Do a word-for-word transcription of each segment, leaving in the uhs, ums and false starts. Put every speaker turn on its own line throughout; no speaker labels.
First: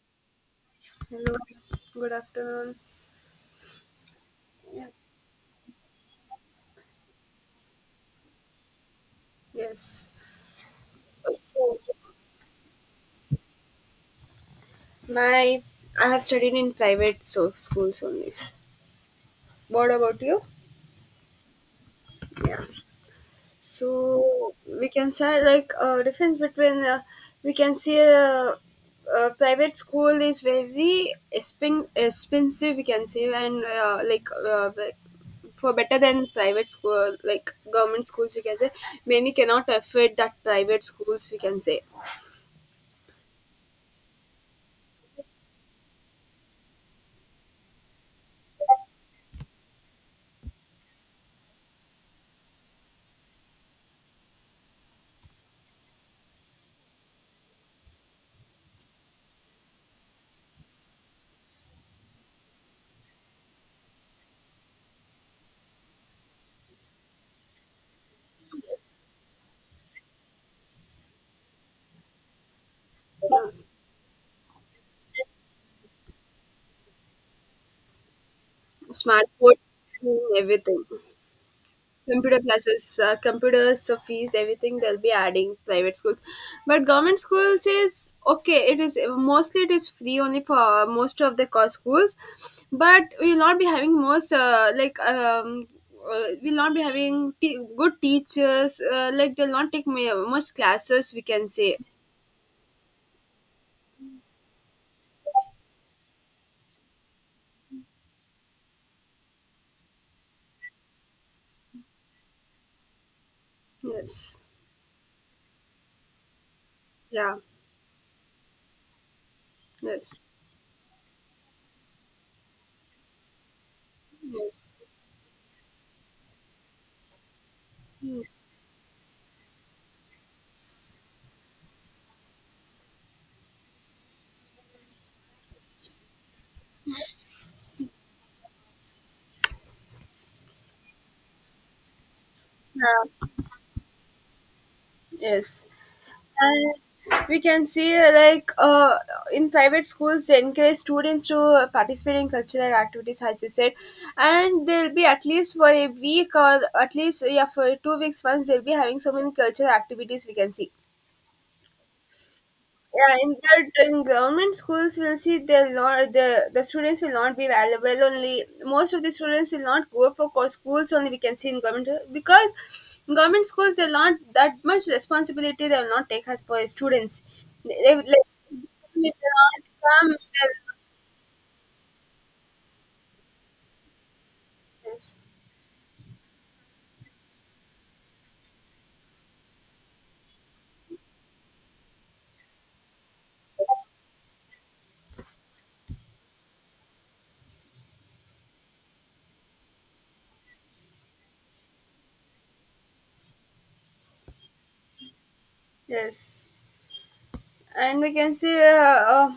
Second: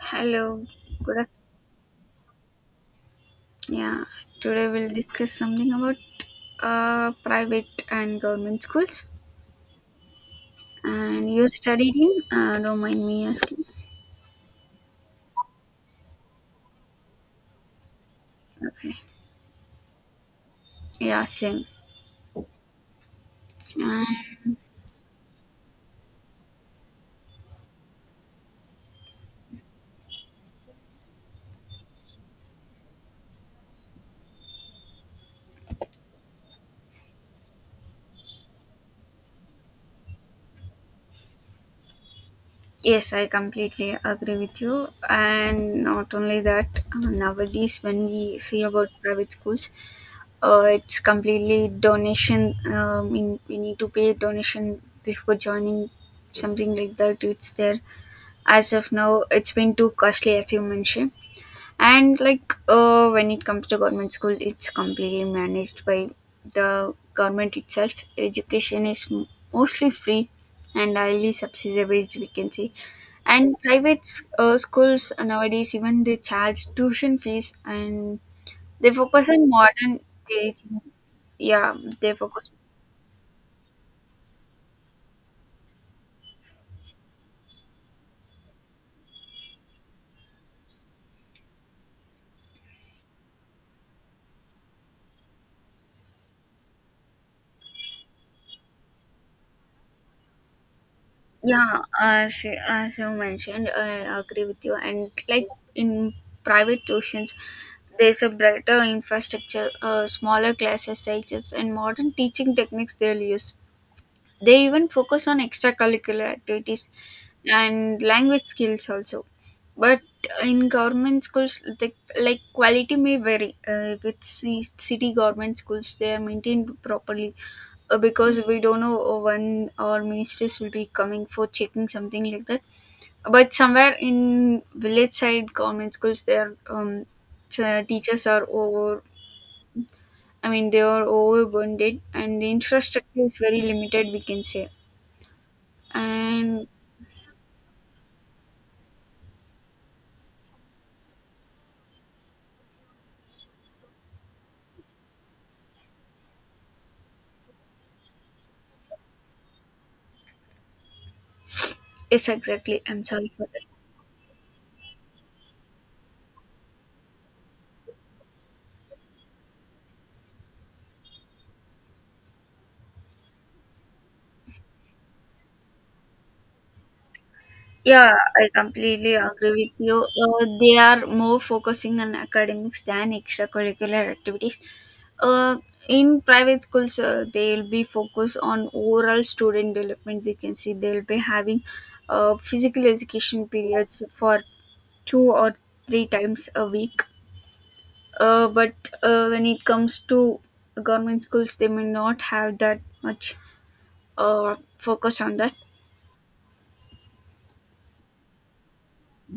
Hello, good af-
Hello, good afternoon.
yeah. Today we'll discuss something about uh, private and government schools.
Yes.
And you
So,
studied in? Uh, don't mind me asking.
my I have studied in private so schools only.
Okay.
What about you?
Yeah, same.
Yeah. So
Uh,
we can start like uh, difference between uh, we can see a, a private school is very expen- expensive we can say and uh, like uh, like for better than private school like government schools we can say many cannot afford that private schools we can say.
yes, I completely agree with you. And not only that, uh, nowadays when we see about private schools, uh, it's completely donation. Um, in, we need to pay donation before joining something like that. It's there. As of now, it's been too costly, as you mentioned. And like, uh, when it comes to government school, it's completely managed by the government itself. Education
Yes.
is m- mostly free and highly subsidized, we can say. And private s- uh, schools nowadays even they charge tuition fees, and they
Smart
focus on
board,
modern teaching.
everything.
Yeah, they
Computer
focus.
classes, uh, computers, uh, fees, everything they'll be adding private schools, but government schools is okay. It is mostly it is free only for most of the co- schools, but we'll not be having most uh, like um, uh, we'll not be having te- good teachers. Uh, like they'll not take ma- much classes, we can say.
Yeah, as as you mentioned, I agree with you. And like, in private tuitions, there's a brighter infrastructure, uh, smaller classes sizes, and modern teaching techniques they'll use.
Yes,
They even focus on extracurricular activities
yeah,
and language skills also. But
yes,
in government schools, the, like quality may vary. Uh, with
yes.
ci- city government schools, they are maintained properly, uh,
Hmm.
because we don't know uh, when our ministers will be coming for checking something like that. But somewhere in village side government schools, their um, t- teachers are over. I mean, they are overburdened, and the infrastructure is
Yeah,
very limited, we can say.
yes.
And
And we can see uh, like uh, in private schools they encourage students to uh, participate in cultural activities, as you said, and they'll be at least for a week or at least, yeah, for two weeks once, they'll be having so many cultural activities we can see.
yes, exactly. I'm
Yeah, in
sorry for that.
that, in government schools we'll see they'll not, the the students will not be available. Only most of the students will not go for co- schools, only, we can see in government. Because in government schools they're not that much responsibility, they will not take us for students. They, they would
Yeah,
like,
I
if
completely
they
agree
not
with you.
come,
Uh, they are more focusing on academics than extracurricular activities.
they'll,
Uh, in private schools, uh, they'll be focused on overall student development. We can see they'll be having uh, physical education periods for two or three times a week. Uh, but uh, when it comes to government schools, they may not have that much uh, focus on that.
yes. And we can see. Uh, uh,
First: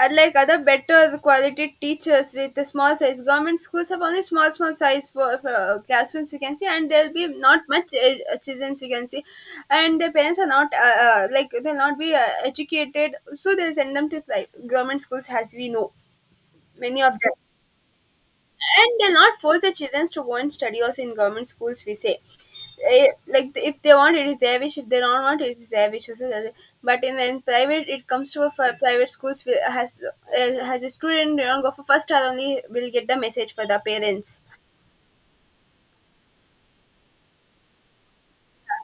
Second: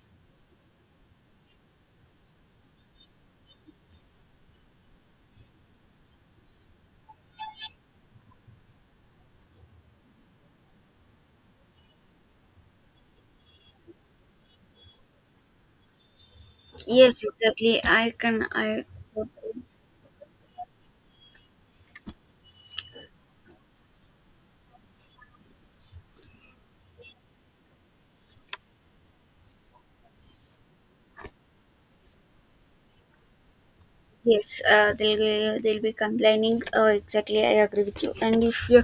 Unlike other better quality teachers with the small size, government schools have only small small size for, for uh, classrooms, you can see, and there'll be not much uh, children, you can see. And the parents are not uh, uh, like, they'll not be uh, educated, so they'll send them to like government schools, as we know, many of
Yes,
them.
exactly. I can. I
And they'll not force the children to want study also in government schools, we say. Eh, like, if they want it is their wish, if they don't want it is their wish also, does it. But in, in private, it comes to a fi- private schools will- has uh, has, a student don't go for first star only, will get the message for the parents.
Yes, uh, they'll ge- they'll be complaining. Oh, exactly, I agree with you. And if you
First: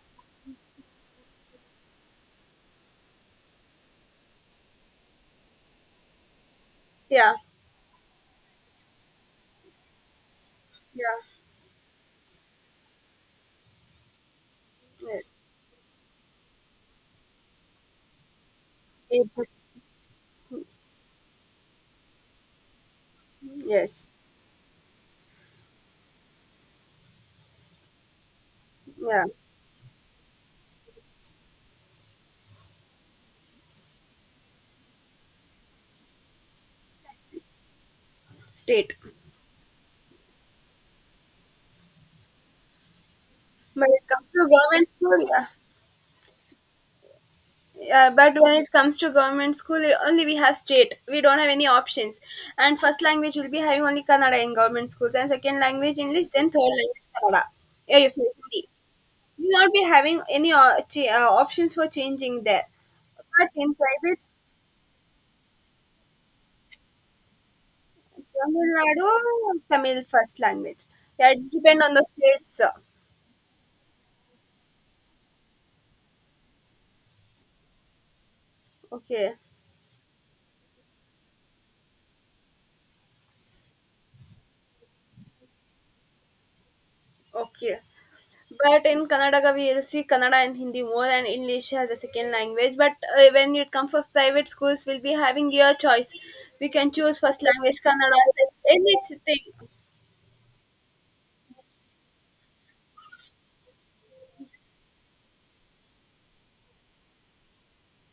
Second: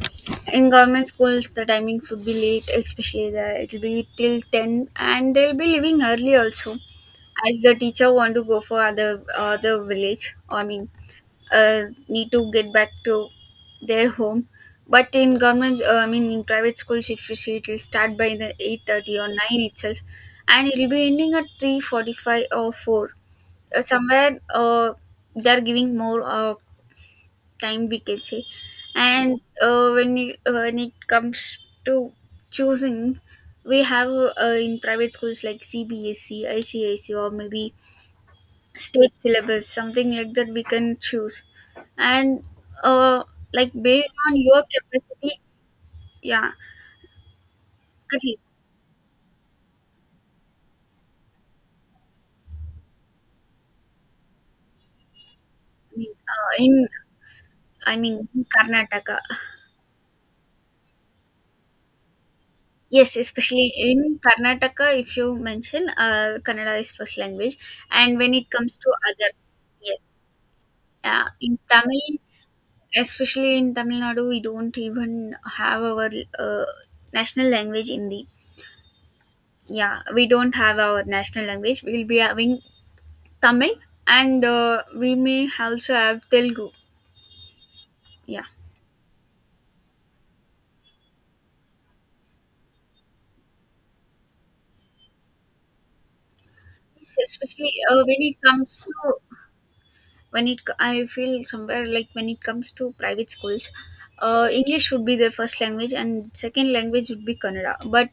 in government schools, the timing should be late, especially the it'll be till ten, and they'll be leaving early also,
Yeah.
as the teacher want to go for other other village. I mean,
Yeah.
uh, need to get back to their home. But
Yes.
in government, uh, I mean, in private schools, if you see, it'll start by the eight thirty or
It,
nine itself, and it'll be ending at three forty-five or four. Uh,
yes.
somewhere, uh, they are giving more uh, time, we can say.
Yeah.
And uh, when it, uh, when it comes to choosing, we have uh, in private schools, like C B S C, I C I S C, or maybe
State.
state syllabus, something like that, we can choose. And uh, like,
But it
based
comes
on
to
your
government school,
capacity.
yeah.
Yeah,
Yeah, but
correct.
when it comes to government school, it- only we have state, we don't have any options. And first language will be having only Kannada in government schools, and second
I
language
mean,
English, then
uh,
third
in
language Kannada.
I
Yeah, you
mean,
say
in
Hindi.
Karnataka.
We will not be having any uh, ch- uh, options for changing there.
Yes,
But
especially
in
in
private school,
Karnataka, if you mention, uh, Kannada is first language. And when it
Tamil
comes to
Nadu,
other,
Tamil
yes,
first language.
uh,
Yeah, it's
in
depend on the
Tamil,
states, uh,
especially in Tamil Nadu, we don't even have our uh, national language, Hindi.
okay.
Yeah, we don't have our national language. We'll be having Tamil, and uh, we may also have Telugu.
Okay.
Yeah,
But in Kannadaga, we'll see Kannada and Hindi more, and English as a second language. But uh, when it comes for private schools, we'll be having your choice. We can
yes,
choose first
especially
language
uh, when
Kannada,
it
sec-
comes to,
anything.
when it co- I feel somewhere, like when it comes to private schools, uh, English would be their first language and second language would be Kannada, but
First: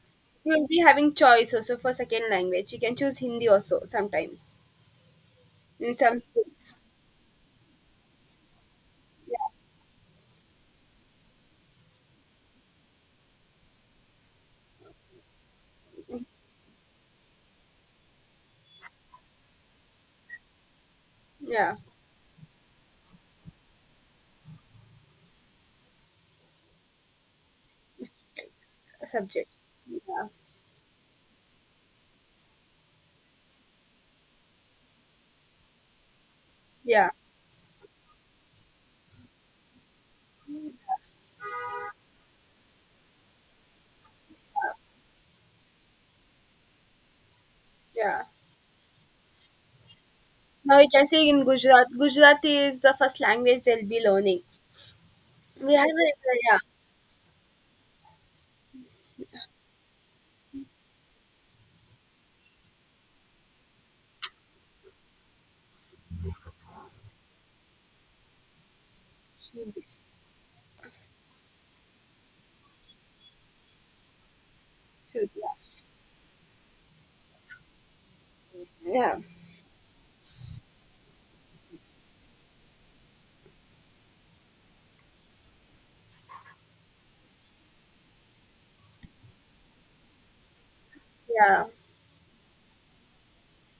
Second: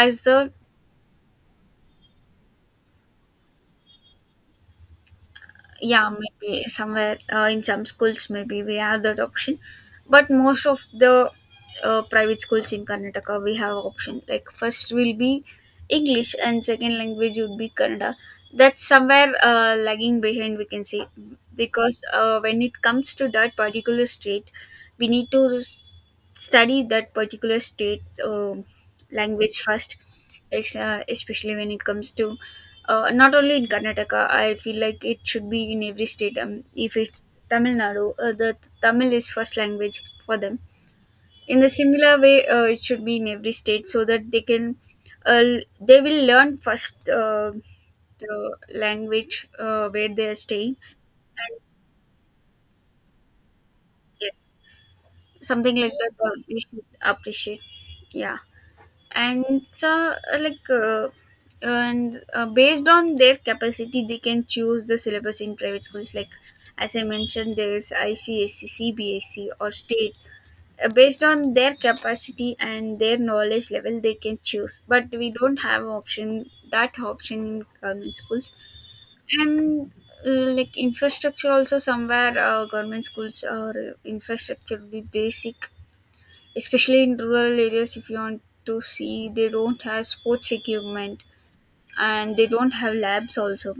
as the.
You'll be having choice also for second language. You can choose Hindi also sometimes in
Yeah,
some
maybe
schools.
somewhere, uh, in some schools, maybe we have that
Yeah,
option. But most of the uh, private schools in Karnataka, we have option, like first will be English and second language would be Kannada. That's somewhere uh, lagging behind, we can say.
yeah.
Because uh, when it comes to that particular state, we need to study that particular state's um
Subject.
language first.
Yeah,
Ex- uh, especially when it comes to, uh, not only in Karnataka. I feel like it should be in every state. Um, if
yeah,
it's Tamil Nadu, uh, the Tamil is first language for them. In the similar way, uh, it should be in every state so that they can, uh, l- they will learn first uh,
yeah.
the language, uh, where they are
Now
staying.
we can see in
And
Gujarat, Gujarati is the first language they'll be learning.
yes, something
We are,
like that, uh,
yeah,
they should appreciate. Yeah. And so, uh, like uh, and uh, based on their capacity they can choose the syllabus in private schools, like as I mentioned, there is I C S C, C B S C, or
should be-
state. Uh, based on their capacity and their knowledge level they can choose, but
should,
we
yeah,
don't have option that option in government schools.
yeah.
And uh, like, infrastructure also somewhere, uh, government schools or infrastructure will be basic, especially in rural areas. If you want to see, they don't have sports equipment,
Yeah,
and they don't have labs also.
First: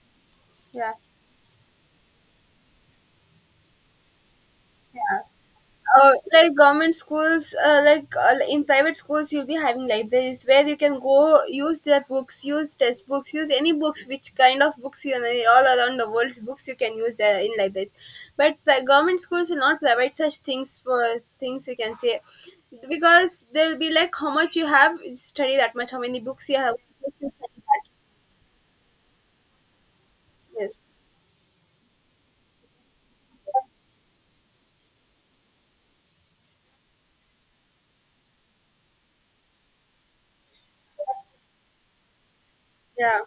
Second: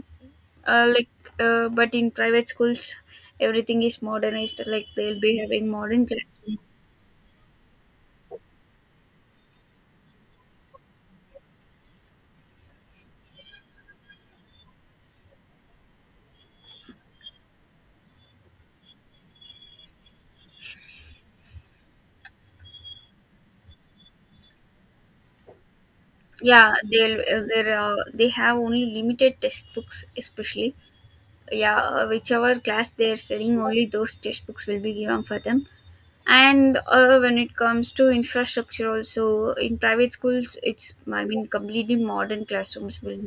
uh,
yeah,
like uh, but in private schools, everything is modernized, like
yeah.
they'll be having modern
Uh, like
classrooms.
government schools, uh, like uh, in private schools you'll be having libraries, where you can go use their books, use test books, use any books, which kind of books you know, all around the world's books you can use there in libraries. But the government schools will not provide such things for things, we can say, because they'll be like, how much you have study that much, how many books you
Yeah,
have
they'll uh,
study
they're,
that.
uh, they have only limited textbooks, especially.
Yes,
Yeah, uh, whichever class they're studying, only those textbooks will be given for them. And uh, when it comes to infrastructure also, in private schools, it's, I mean, completely modern classrooms
yeah,
will,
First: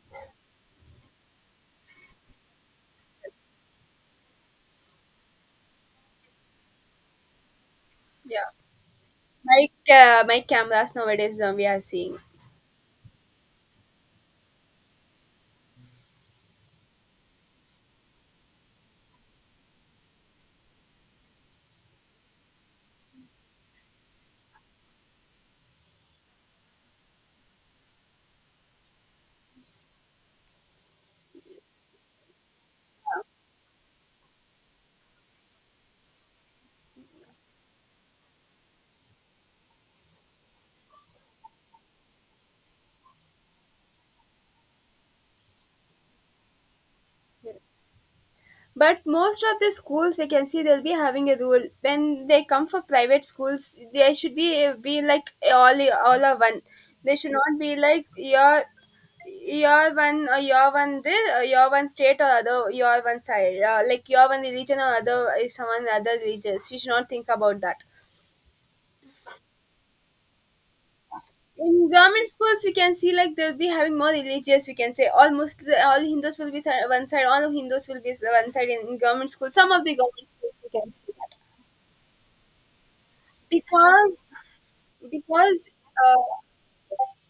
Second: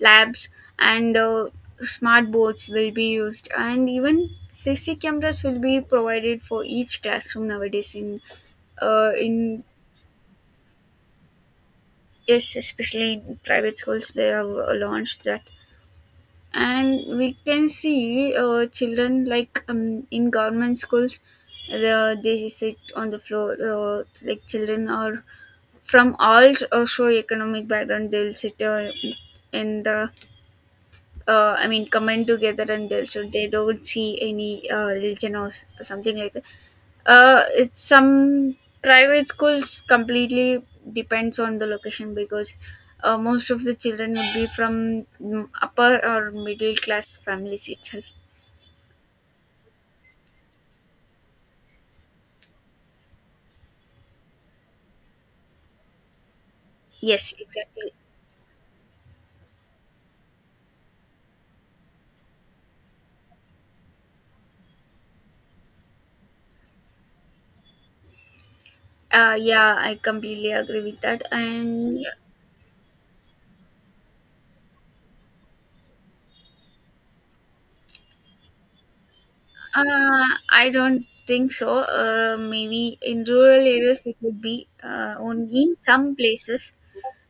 labs, and uh, smart boards will be used, and even C C cameras will be provided for each classroom nowadays, in
yeah.
uh, in
Like uh, my cameras nowadays, um, we are seeing.
yes, especially in private schools they have uh, launched that. And we can see, uh, children, like, um, in government schools, the, they sit on the floor, uh, like children are from all socio economic background, they will sit uh, in the, uh, I mean, combine together, and they, so they don't see any uh, religion or s- something like that. Uh, it's some private schools completely depends on the location, because uh, most of the children would be from mm, upper or middle class families itself.
But most of the schools we can see, they'll be having a rule when they come for private schools. They should be be like, all all are one. They should
Yes,
not be
exactly.
like your your one, or your one this, or your one state or other, your one side, uh, like your one religion or other is someone other religious. You should not think about that.
Uh, yeah, I completely agree with that,
In
and
government schools, we can see like they'll be having more religious. We can say, all Muslim, all Hindus will be si- one side, all Hindus will be s- one side in, in government schools. Some of the
uh,
government schools, we
I
can see
don't
that.
think so. Uh, maybe in rural areas it
because
would be uh, only
because
in some
uh,
places,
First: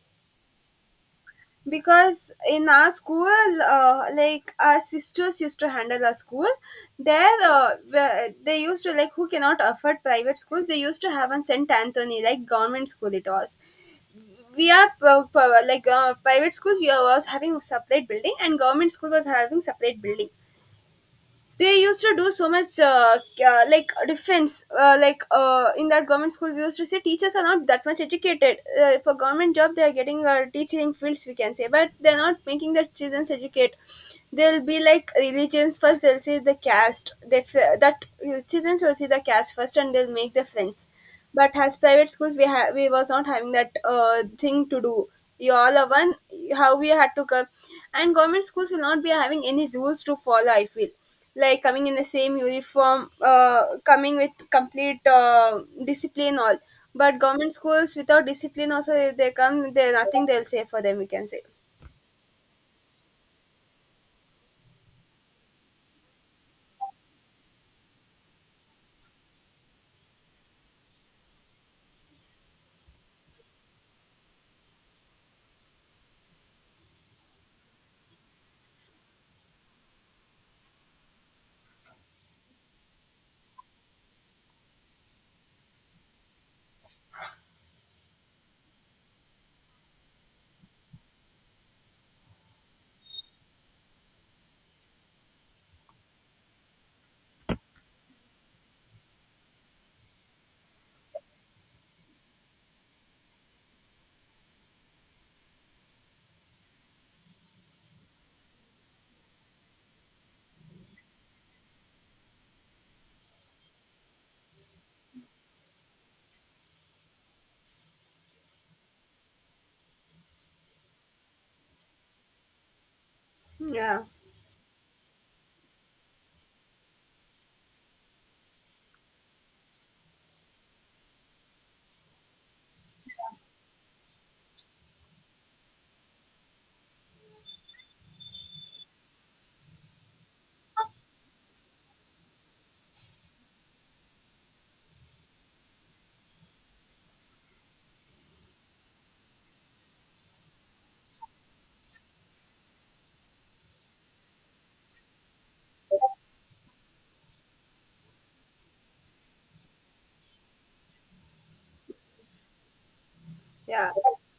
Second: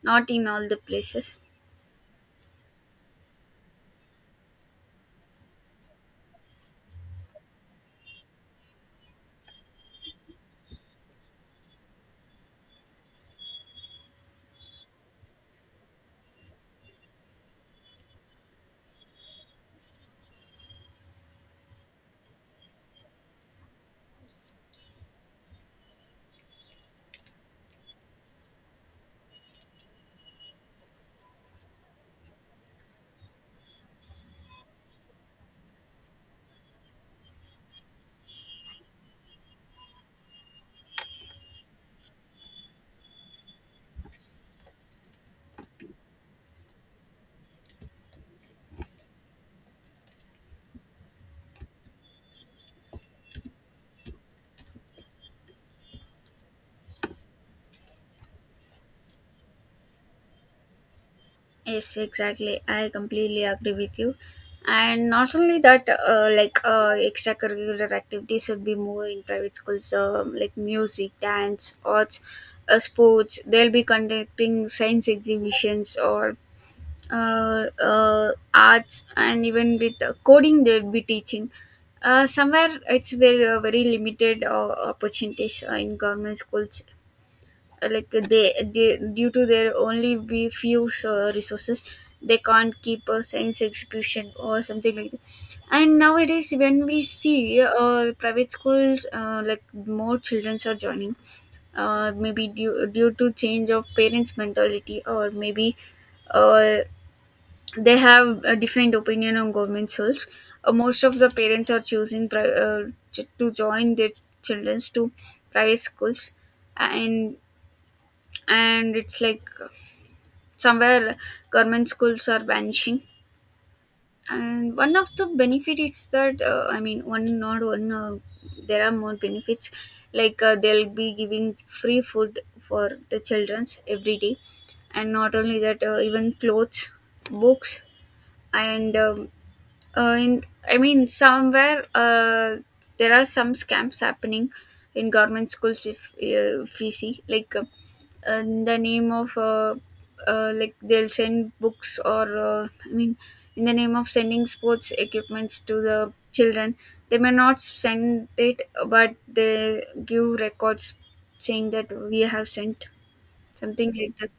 not in all the places.
because in our school, uh, like our sisters used to handle our school there, uh, where- they used to like, who cannot afford private schools, they used to have on St. Anthony like government school, it was. We are p- p- like uh, private school, we was having separate building, and government school was having separate building. They used to do so much uh, uh, like defense, uh, like uh, in that government school we used to say, teachers are not that much educated, uh, for government job they are getting, uh, teaching fields, we can say, but they're not making their children educate. They'll be like religions first, they'll say the caste, they f- that uh, children will see the caste first, and they'll make the friends. But as private schools, we ha- we was not having that uh, thing to do. You all are one, how we had to come. And government schools will not be having any rules to follow, I feel, like coming in the same uniform, uh, coming with complete uh, discipline, all. But government schools, without discipline also if they come, they nothing they'll say for them, we can say.
Yes, exactly, I completely agree with you. And not only that, uh, like uh, extracurricular activities should be more in private schools, um like music, dance, arts, uh, sports. They'll be conducting science exhibitions or uh, uh, arts, and even with uh, coding they'll be teaching. Uh, somewhere it's very, uh, very limited, uh, opportunities, uh, in government schools. Uh, like they, they due to their only be few so resources, they can't keep a science exhibition or something like that. And nowadays when we see, uh, private schools, uh, like more children are joining. Uh, maybe due, due to change of parents mentality, or maybe uh, they have a different opinion on government schools. Uh, most of the parents are choosing pri- uh, ch- to join their children to private schools. And and it's like somewhere government schools are vanishing.
Hmm, yeah.
And one of the benefit is that, uh, I mean, one not one, uh, there are more benefits. Like, uh, they'll be giving free food for the childrens every day. And not only that, uh, even clothes, books, and um, uh, in I mean somewhere, uh, there are some scams happening in government schools. If, uh, if we see, like, uh, in the name of, uh, uh, like they'll send books, or uh, I mean, in the name of sending sports equipments to the children, they may not send it, but they give records saying that we have sent,
Yeah,
something like that.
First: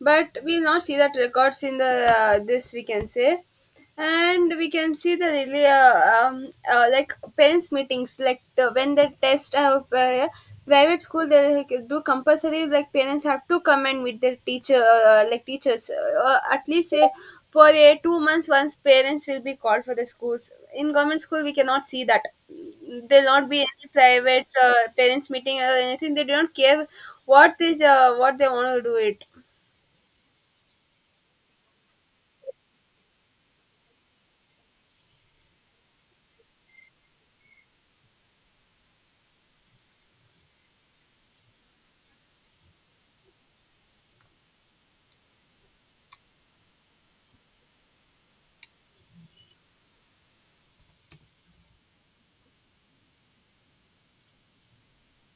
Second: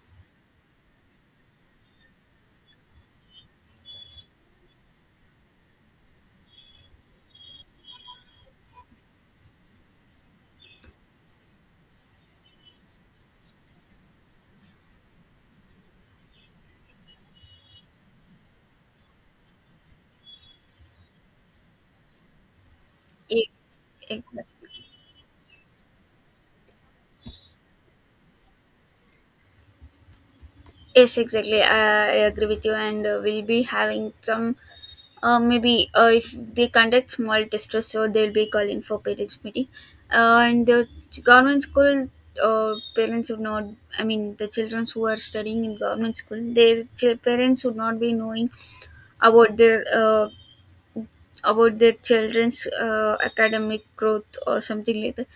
but we'll not see that records in the uh, this, we can say. And we can see the really uh, um, uh, like parents meetings, like the, when the test uh, pri- private school, they like, do compulsory like, parents have to come and meet their teacher, uh, uh, like teachers, uh, at least uh, for a two months once, parents will be called for the schools. In government school we cannot see that, there'll not be
Yes,
any private
exactly.
uh, parents meeting or anything, they don't care what is uh, what they want to do it.
Yes, exactly, i I agree with you. And uh, we'll be having some. Uh, maybe uh, if they conduct small distress, so they'll be calling for parents meeting. Uh, and the ch- government school uh, parents would not. I mean, the children who are studying in government school, their ch- parents would not be knowing about their, uh, about their children's uh, academic growth or something like that.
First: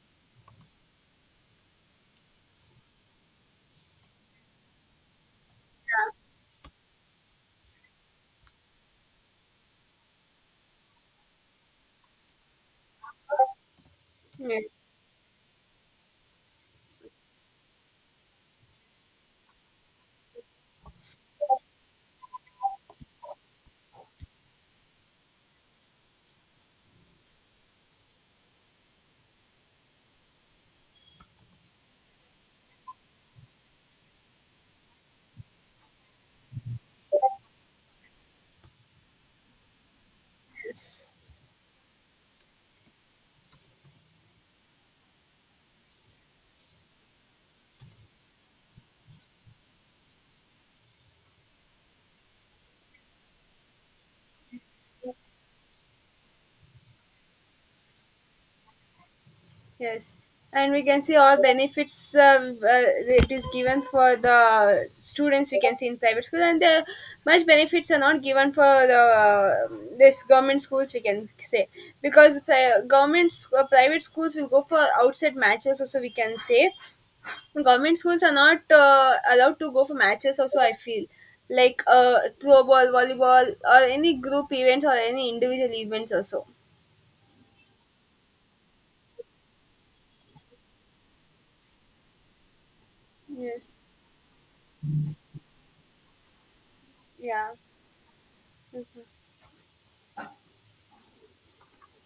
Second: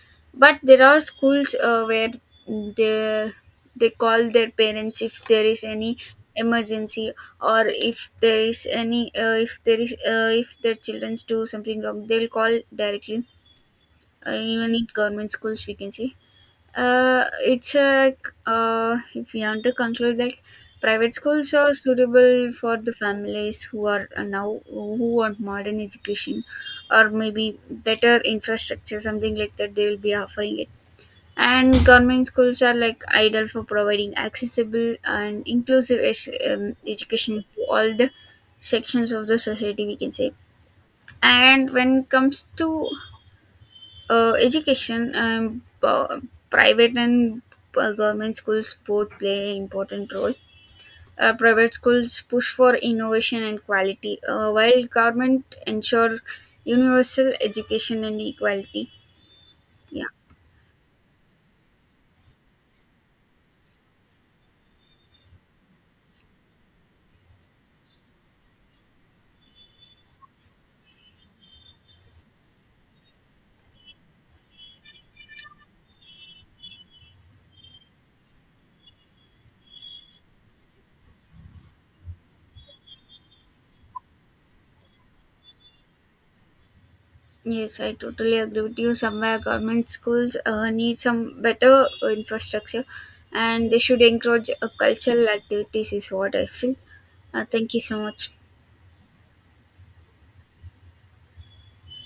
But there are schools, uh, where they they call their parents if there is any emergency, or if there is any, uh, if there is uh, if their children do something wrong, they'll call directly, uh, even in
Yes,
government schools we can see. Uh, it's like, uh, if we want to conclude, like private schools are suitable for the families who are, uh, now who want modern education, or maybe better infrastructure, something like that, they will be offering it. And government schools are like ideal for providing accessible and inclusive, es- um, education to all the sections of the society, we can say.
yes,
And when it comes to uh, education, um, p- private and uh, government schools both play an important role. Uh, private schools push for innovation and quality, uh, while government ensure universal education and equality. Yeah.
yes. And we can see all benefits, uh, uh, it is given for the students, we can see in private school. And the much benefits are not given for the uh, this government schools, we can say, because uh, government sc- uh, private schools will go for outside matches also, we can say. Government schools are not uh, allowed to go for matches also, I feel, like uh, throw ball, volleyball, or any group events or any individual events also.
Yes, I totally agree with you. Somewhere government schools uh, need some better infrastructure, and
Yes,
they should encourage uh, cultural activities, is what I feel. Uh,
yeah.
thank you so much.
Yes.